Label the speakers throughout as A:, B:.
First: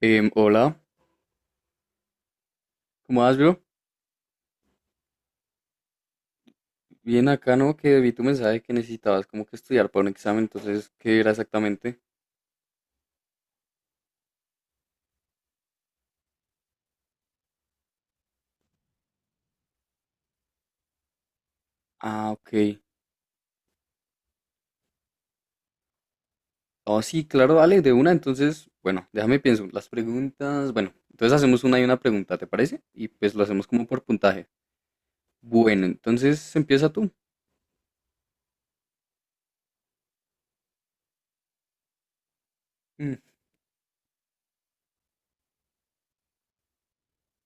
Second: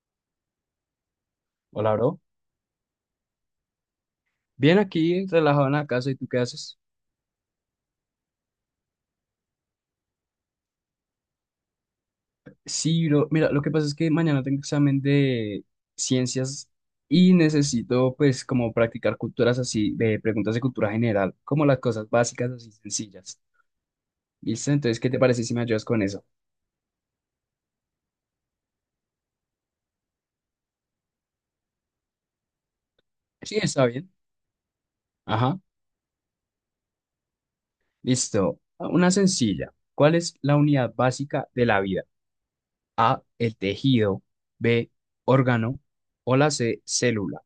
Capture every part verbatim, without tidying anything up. A: Em, hola,
B: Hola, bro.
A: ¿cómo vas, bro?
B: Bien aquí, relajado en la casa, ¿y tú qué haces?
A: Bien acá, ¿no? Que vi tu mensaje que necesitabas como que estudiar para un examen, entonces, ¿qué era exactamente?
B: Sí, bro. Mira, lo que pasa es que mañana tengo examen de ciencias y necesito, pues, como practicar culturas así, de preguntas de cultura general, como las cosas
A: Ah,
B: básicas así
A: ok.
B: sencillas. ¿Listo? Entonces, ¿qué te parece si me ayudas con eso?
A: Oh, sí, claro, dale, de una, entonces, bueno, déjame pienso. Las preguntas, bueno, entonces hacemos una y una pregunta, ¿te parece? Y pues lo
B: Sí,
A: hacemos como
B: está
A: por
B: bien.
A: puntaje.
B: Ajá.
A: Bueno, entonces empieza tú.
B: Listo. Ah, Una sencilla. ¿Cuál es la unidad básica de la vida?
A: Mm,
B: A, el tejido. B, órgano. O la C, célula.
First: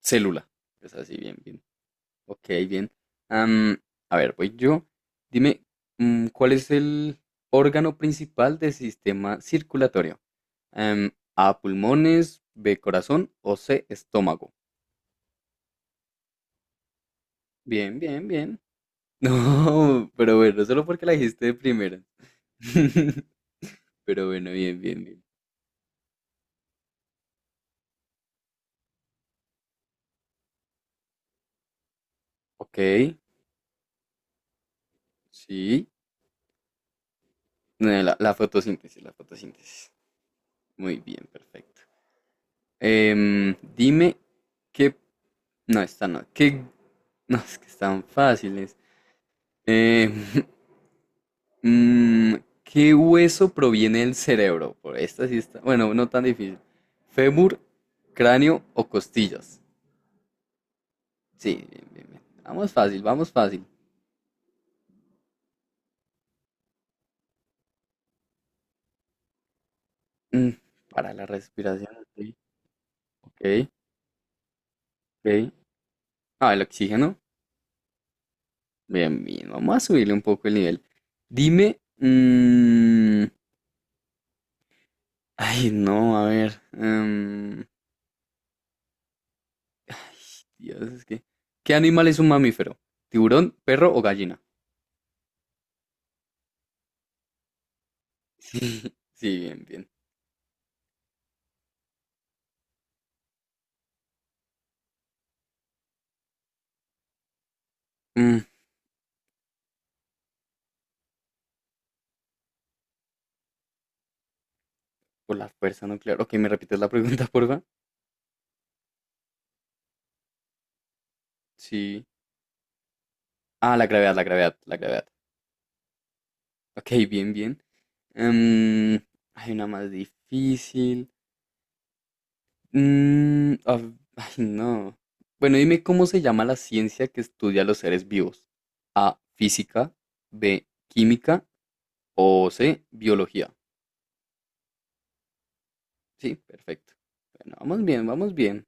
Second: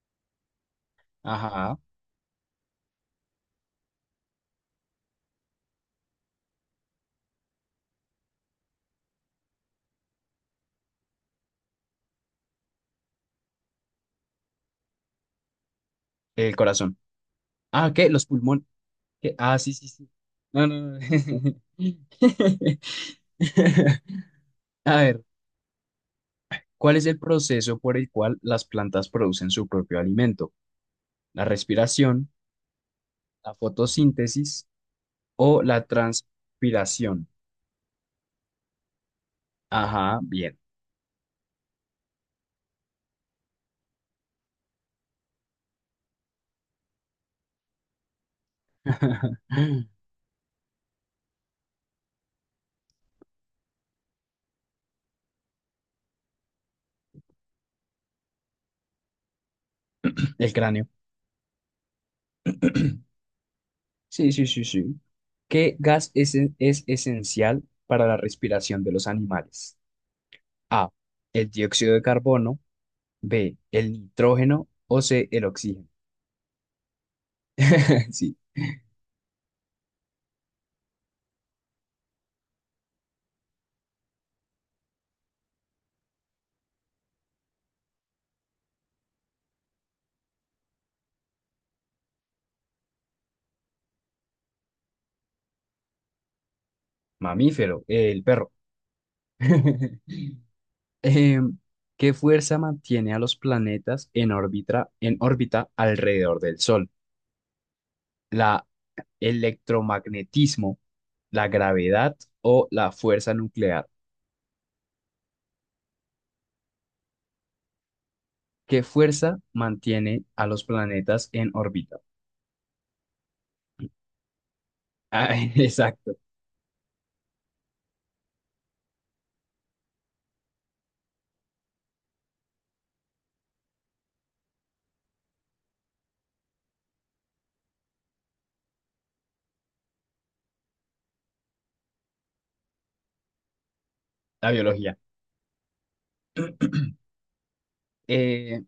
A: célula. Es así, bien, bien.
B: Ajá.
A: Ok, bien. Am, a ver, voy yo. Dime, mm, ¿cuál es el órgano principal del sistema circulatorio? Em, A, pulmones, B, corazón o C, estómago.
B: El corazón. Ah,
A: Bien,
B: ¿qué? Los
A: bien, bien.
B: pulmones. ¿Qué? Ah, sí, sí, sí.
A: No, pero bueno,
B: No,
A: solo
B: no, no.
A: porque la dijiste de primera. Pero bueno, bien,
B: A
A: bien, bien.
B: ver, ¿cuál es el proceso por el cual las plantas producen su propio alimento? ¿La respiración,
A: Ok,
B: la fotosíntesis o la
A: sí.
B: transpiración?
A: Eh, La, la fotosíntesis, la fotosíntesis.
B: Ajá, bien.
A: Muy bien, perfecto. Em, dime qué. No, esta no. ¿Qué? No, es que están fáciles. Em, Mm, ¿qué hueso proviene del cerebro? Por esta sí está. Bueno, no tan difícil. ¿Fémur, cráneo o costillas?
B: El cráneo.
A: Sí, bien, bien, bien. Vamos fácil, vamos fácil.
B: Sí, sí, sí, sí. ¿Qué gas es, es esencial para la respiración de los animales?
A: Mm,
B: A,
A: para la
B: el dióxido
A: respiración,
B: de
A: ok,
B: carbono,
A: ok.
B: B, el nitrógeno o C, el
A: Ok.
B: oxígeno.
A: Ah, el oxígeno.
B: Sí.
A: Bien, bien. Vamos a subirle un poco el nivel. Dime. mm, ay, no, a ver. em, ay, Dios, es que. ¿Qué animal es un mamífero? ¿Tiburón, perro o gallina?
B: Mamífero, eh, el perro.
A: Sí, bien, bien.
B: Em, ¿qué fuerza mantiene a los planetas en órbita, en órbita alrededor del Sol?
A: Mm,
B: ¿La electromagnetismo, la gravedad o la fuerza nuclear?
A: Por la fuerza nuclear. Ok, ¿me repites la pregunta, porfa?
B: ¿Qué fuerza mantiene a los planetas en órbita?
A: Sí. Ah, la gravedad, la gravedad, la gravedad.
B: Ah, exacto,
A: Ok, bien, bien. Em, hay una más difícil. Mm, a v- ay, no. Bueno, dime cómo se llama la ciencia que estudia los seres vivos. A, física, B, química o C, biología.
B: la biología.
A: Sí, perfecto. Bueno, vamos bien, vamos
B: Eh,
A: bien.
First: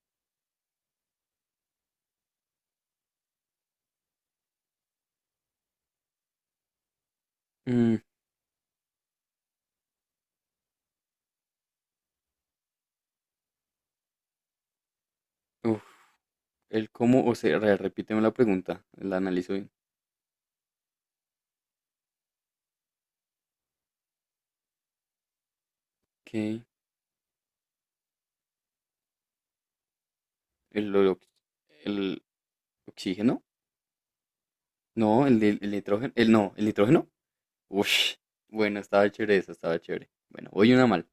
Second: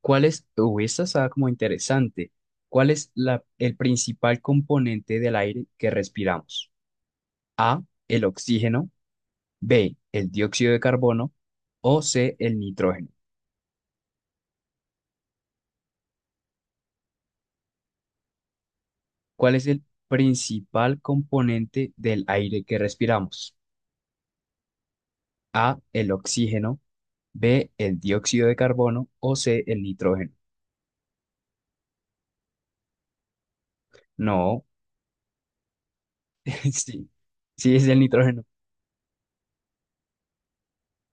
B: ¿cuál es, uh, Esta está como interesante. ¿Cuál es la, el principal componente del aire que respiramos? A,
A: Mm,
B: el oxígeno. B, el dióxido de carbono o C, el nitrógeno.
A: uf, el cómo, o sea, re- repíteme la pregunta, la analizo
B: ¿Cuál es
A: bien.
B: el principal componente del aire que respiramos? A, el
A: Ok,
B: oxígeno, B, el dióxido de carbono o C, el nitrógeno.
A: el, el, ¿oxígeno?
B: No,
A: No, el, del- el nitrógeno. El no, el nitrógeno.
B: sí, sí es el
A: Ush.
B: nitrógeno.
A: Bueno, estaba chévere eso, estaba chévere. Bueno, voy una mal.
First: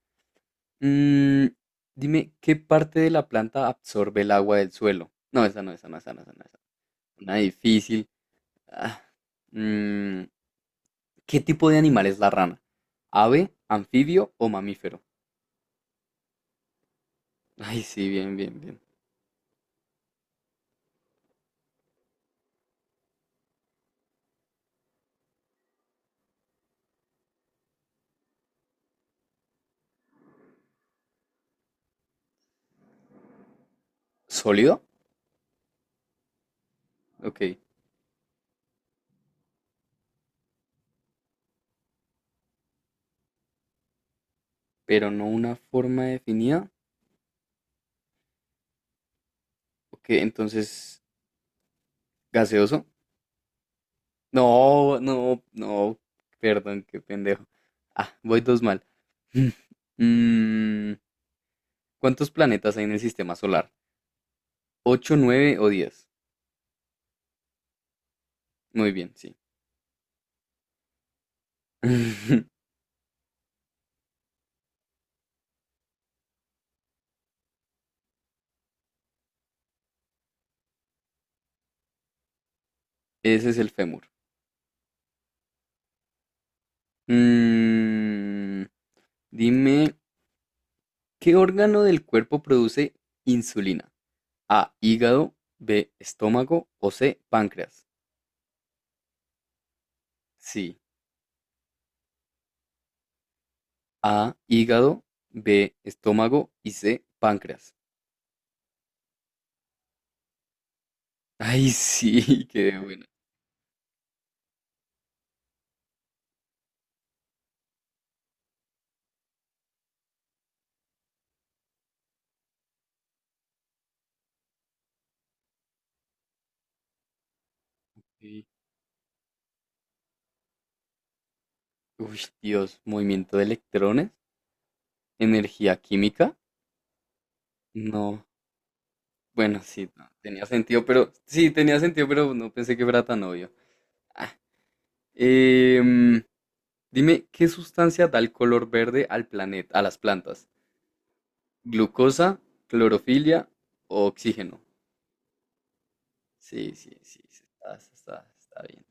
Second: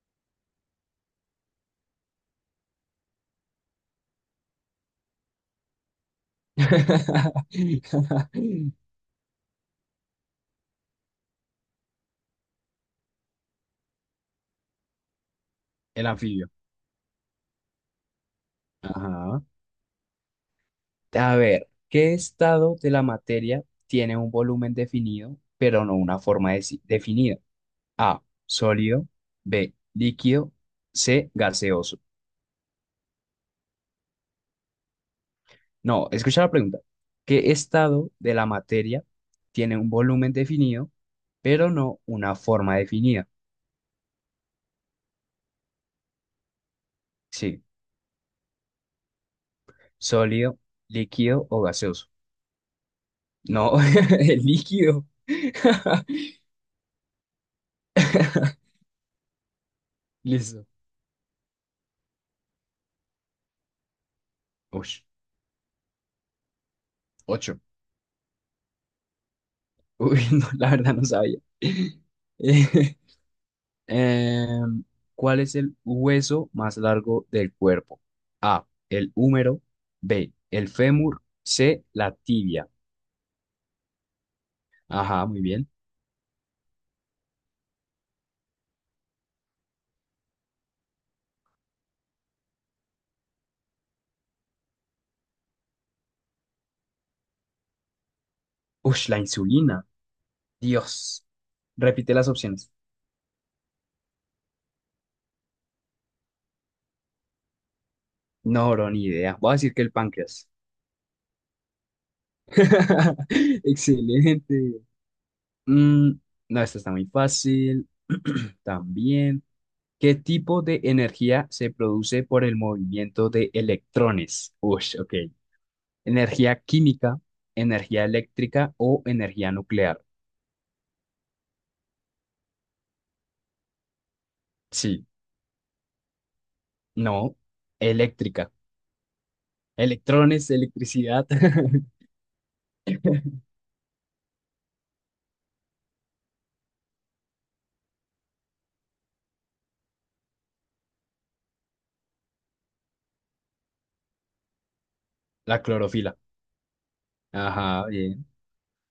A: Mm, dime, ¿qué parte de la planta absorbe el agua del suelo? No, esa no, esa no, esa no, esa no. Esa. No. Una difícil. Ah, mm, ¿qué tipo de animal es la rana? ¿Ave, anfibio o mamífero?
B: El anfibio.
A: Ay, sí, bien, bien, bien.
B: Ajá. A ver, ¿qué estado de la materia tiene un volumen definido, pero no una forma deci- definida? A, sólido. B, líquido. C, gaseoso.
A: ¿Sólido?
B: No, escucha la pregunta.
A: Ok,
B: ¿Qué estado de la materia tiene un volumen definido, pero no una forma definida?
A: pero no una forma definida.
B: Sí,
A: Ok,
B: sólido,
A: entonces,
B: líquido o gaseoso.
A: ¿gaseoso?
B: No, el
A: No,
B: líquido.
A: no, no, perdón, qué pendejo. Ah, voy dos mal.
B: Listo.
A: Mm, ¿cuántos planetas hay en el sistema solar?
B: Uy,
A: ¿Ocho, nueve o diez?
B: ocho.
A: Muy bien, sí.
B: Uy, no, la verdad no sabía. Eh, Em, ¿cuál es el hueso más largo del cuerpo? A, el húmero. B, el fémur. C, la tibia.
A: Ese es el fémur.
B: Ajá, muy bien.
A: Mm, dime, ¿qué órgano del cuerpo produce insulina? A, hígado, B, estómago o C, páncreas.
B: Ush, la insulina.
A: Sí,
B: Dios. Repite las opciones.
A: A, hígado, B, estómago y C, páncreas.
B: No, bro, ni idea. Voy a decir que el páncreas.
A: Ay, sí, qué buena.
B: Excelente. Mm, no, esta está muy fácil. También. ¿Qué tipo de energía se produce por el movimiento de electrones? Ush, ok. Energía química, energía
A: Sí.
B: eléctrica o energía nuclear.
A: Uy, Dios, movimiento de electrones,
B: Sí,
A: energía química.
B: no,
A: No,
B: eléctrica.
A: bueno, sí, no, tenía
B: Electrones,
A: sentido, pero
B: electricidad.
A: sí, tenía sentido, pero no pensé que fuera tan obvio. Ah, em, dime, ¿qué sustancia da el color verde al planeta, a las plantas? ¿Glucosa, clorofilia o oxígeno?
B: La clorofila.
A: Sí, sí, sí, sí, está,
B: Ajá, bien.
A: está, está bien.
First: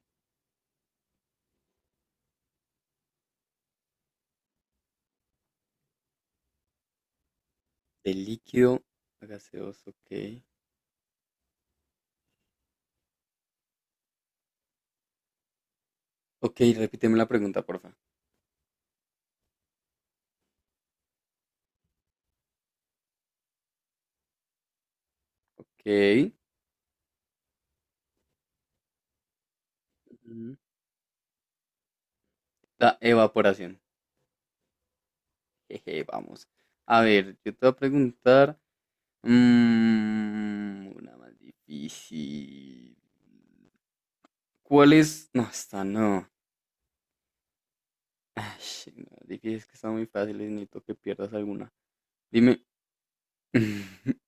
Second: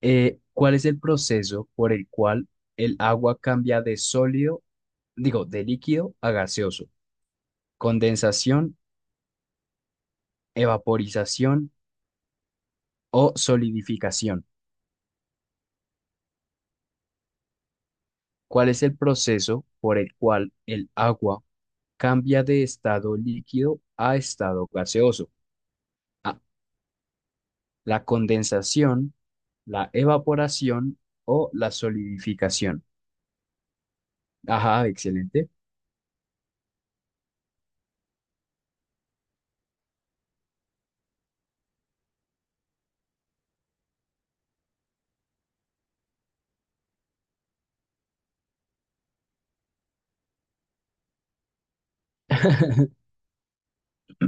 B: Eh, ¿cuál es el proceso por el cual el agua cambia de sólido, digo, de líquido a gaseoso?
A: De
B: Condensación,
A: líquido a gaseoso, ok.
B: evaporización o solidificación.
A: Ok, repíteme la pregunta, porfa.
B: ¿Cuál es el proceso por el cual el agua cambia de estado líquido a estado gaseoso?
A: Ok.
B: A, la condensación, la
A: Ujú.
B: evaporación o la solidificación.
A: La evaporación.
B: Ajá, excelente.
A: Jeje, vamos. A ver, yo te voy a preguntar. mm, una más difícil. ¿Cuál es? No, esta no. Ay, no, difícil es que está muy fácil. Necesito que pierdas alguna. Dime.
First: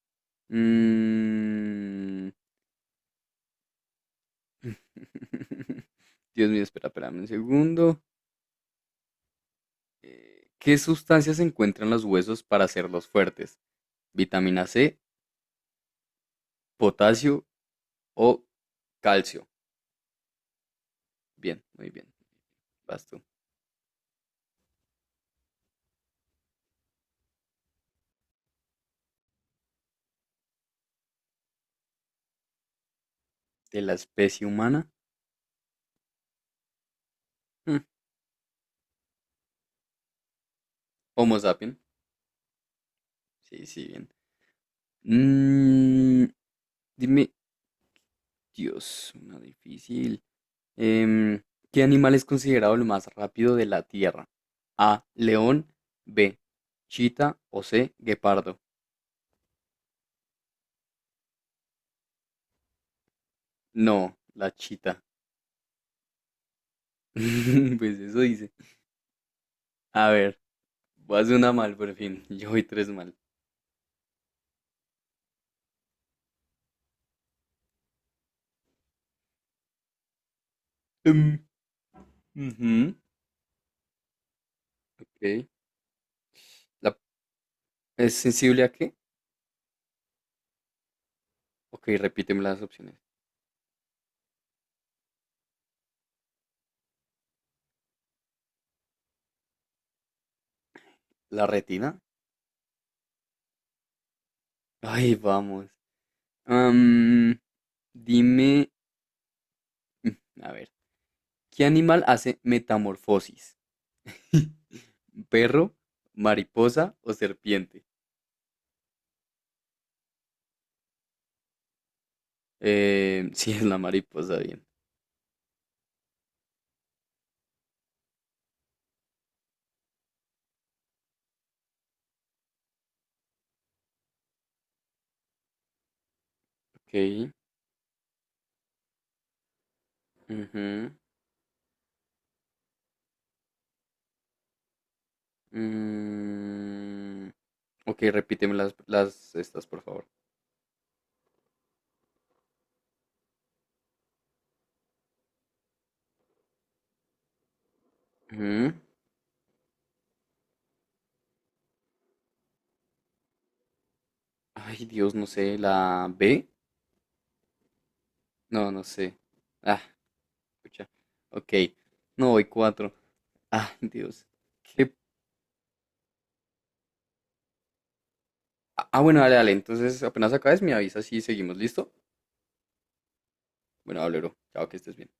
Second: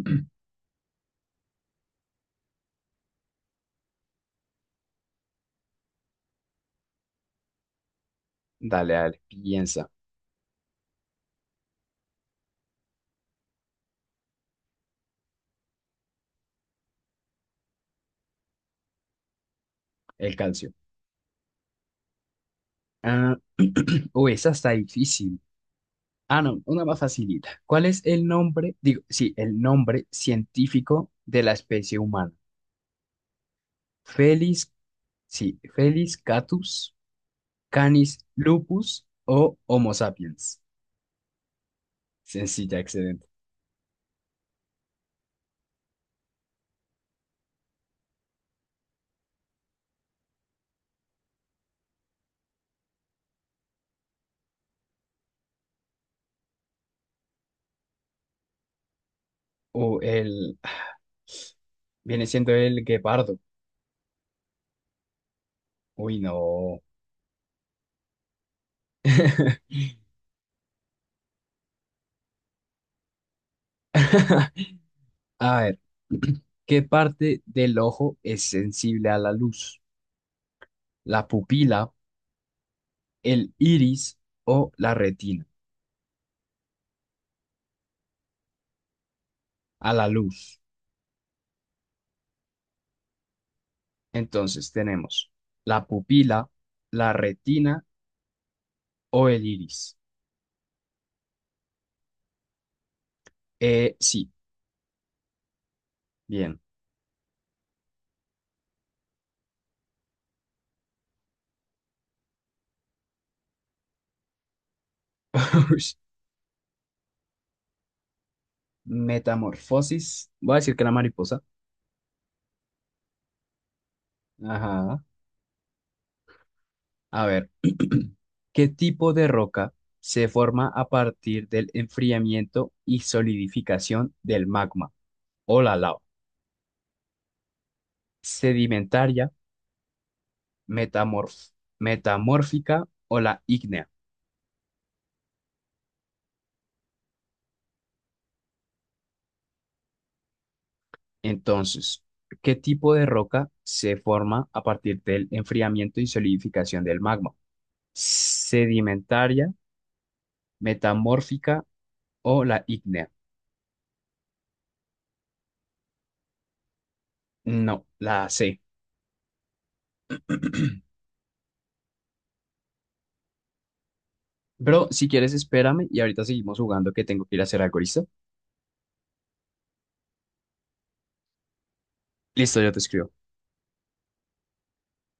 A: Mm, Dios mío, espera, espérame un segundo.
B: Dale, dale, piensa.
A: Eh, ¿Qué sustancias se encuentran en los huesos para hacerlos fuertes? ¿Vitamina C, potasio o calcio?
B: El calcio.
A: Bien, muy bien. Vas tú.
B: Ah, uy, esa está difícil. Ah, no, una más facilita. ¿Cuál es el nombre, digo, sí, el nombre científico de la especie humana?
A: ¿De la especie
B: Felis,
A: humana?
B: sí, Felis catus,
A: Mm,
B: Canis lupus o Homo sapiens.
A: Homo sapien.
B: Sencilla, excelente.
A: Sí, sí, bien. Mm, dime, Dios, una difícil. Em, ¿qué animal es considerado el más rápido de la Tierra? A, león, B, chita o C, guepardo.
B: O el, Viene siendo el guepardo.
A: No, la chita.
B: Uy, no.
A: Pues eso dice. A ver, voy a hacer una mal por fin. Yo voy tres mal.
B: A ver, ¿qué parte del ojo es sensible a la luz?
A: Em,
B: ¿La pupila,
A: ujú,
B: el iris o la
A: ok.
B: retina?
A: La- ¿Es sensible a qué?
B: A la luz.
A: Ok, repíteme las opciones.
B: Entonces tenemos la pupila, la retina o el iris.
A: ¿La retina?
B: Eh, sí,
A: Ay, vamos.
B: bien.
A: Dime, a ver, ¿qué animal hace metamorfosis? ¿Perro,
B: Ush.
A: mariposa o serpiente?
B: Metamorfosis. Voy a decir que la mariposa.
A: Eh, sí, es la mariposa, bien.
B: Ajá. A ver, ¿qué tipo de roca se forma a partir del enfriamiento y solidificación del magma? O la lava,
A: Ok.
B: sedimentaria,
A: Ujú,
B: metamorf- metamórfica o la ígnea.
A: mm, ok, repíteme las, las estas, por favor.
B: Entonces, ¿qué tipo de roca se forma a partir del enfriamiento y solidificación del magma?
A: Ujú.
B: ¿Sedimentaria, metamórfica o la ígnea?
A: Ay, Dios, no sé, ¿la B?
B: No, la C.
A: No, no sé. Ah, escucha. Ok. No, voy cuatro. Ah, Dios.
B: Bro,
A: ¿Qué?
B: si quieres, espérame y ahorita seguimos jugando que tengo que ir a hacer algo, ¿listo?
A: Ah, ah, bueno, dale, dale. Entonces, apenas acabes, me avisas y seguimos. ¿Listo?
B: Listo, yo te escribo.
A: Bueno, hablero. Chao, que estés bien.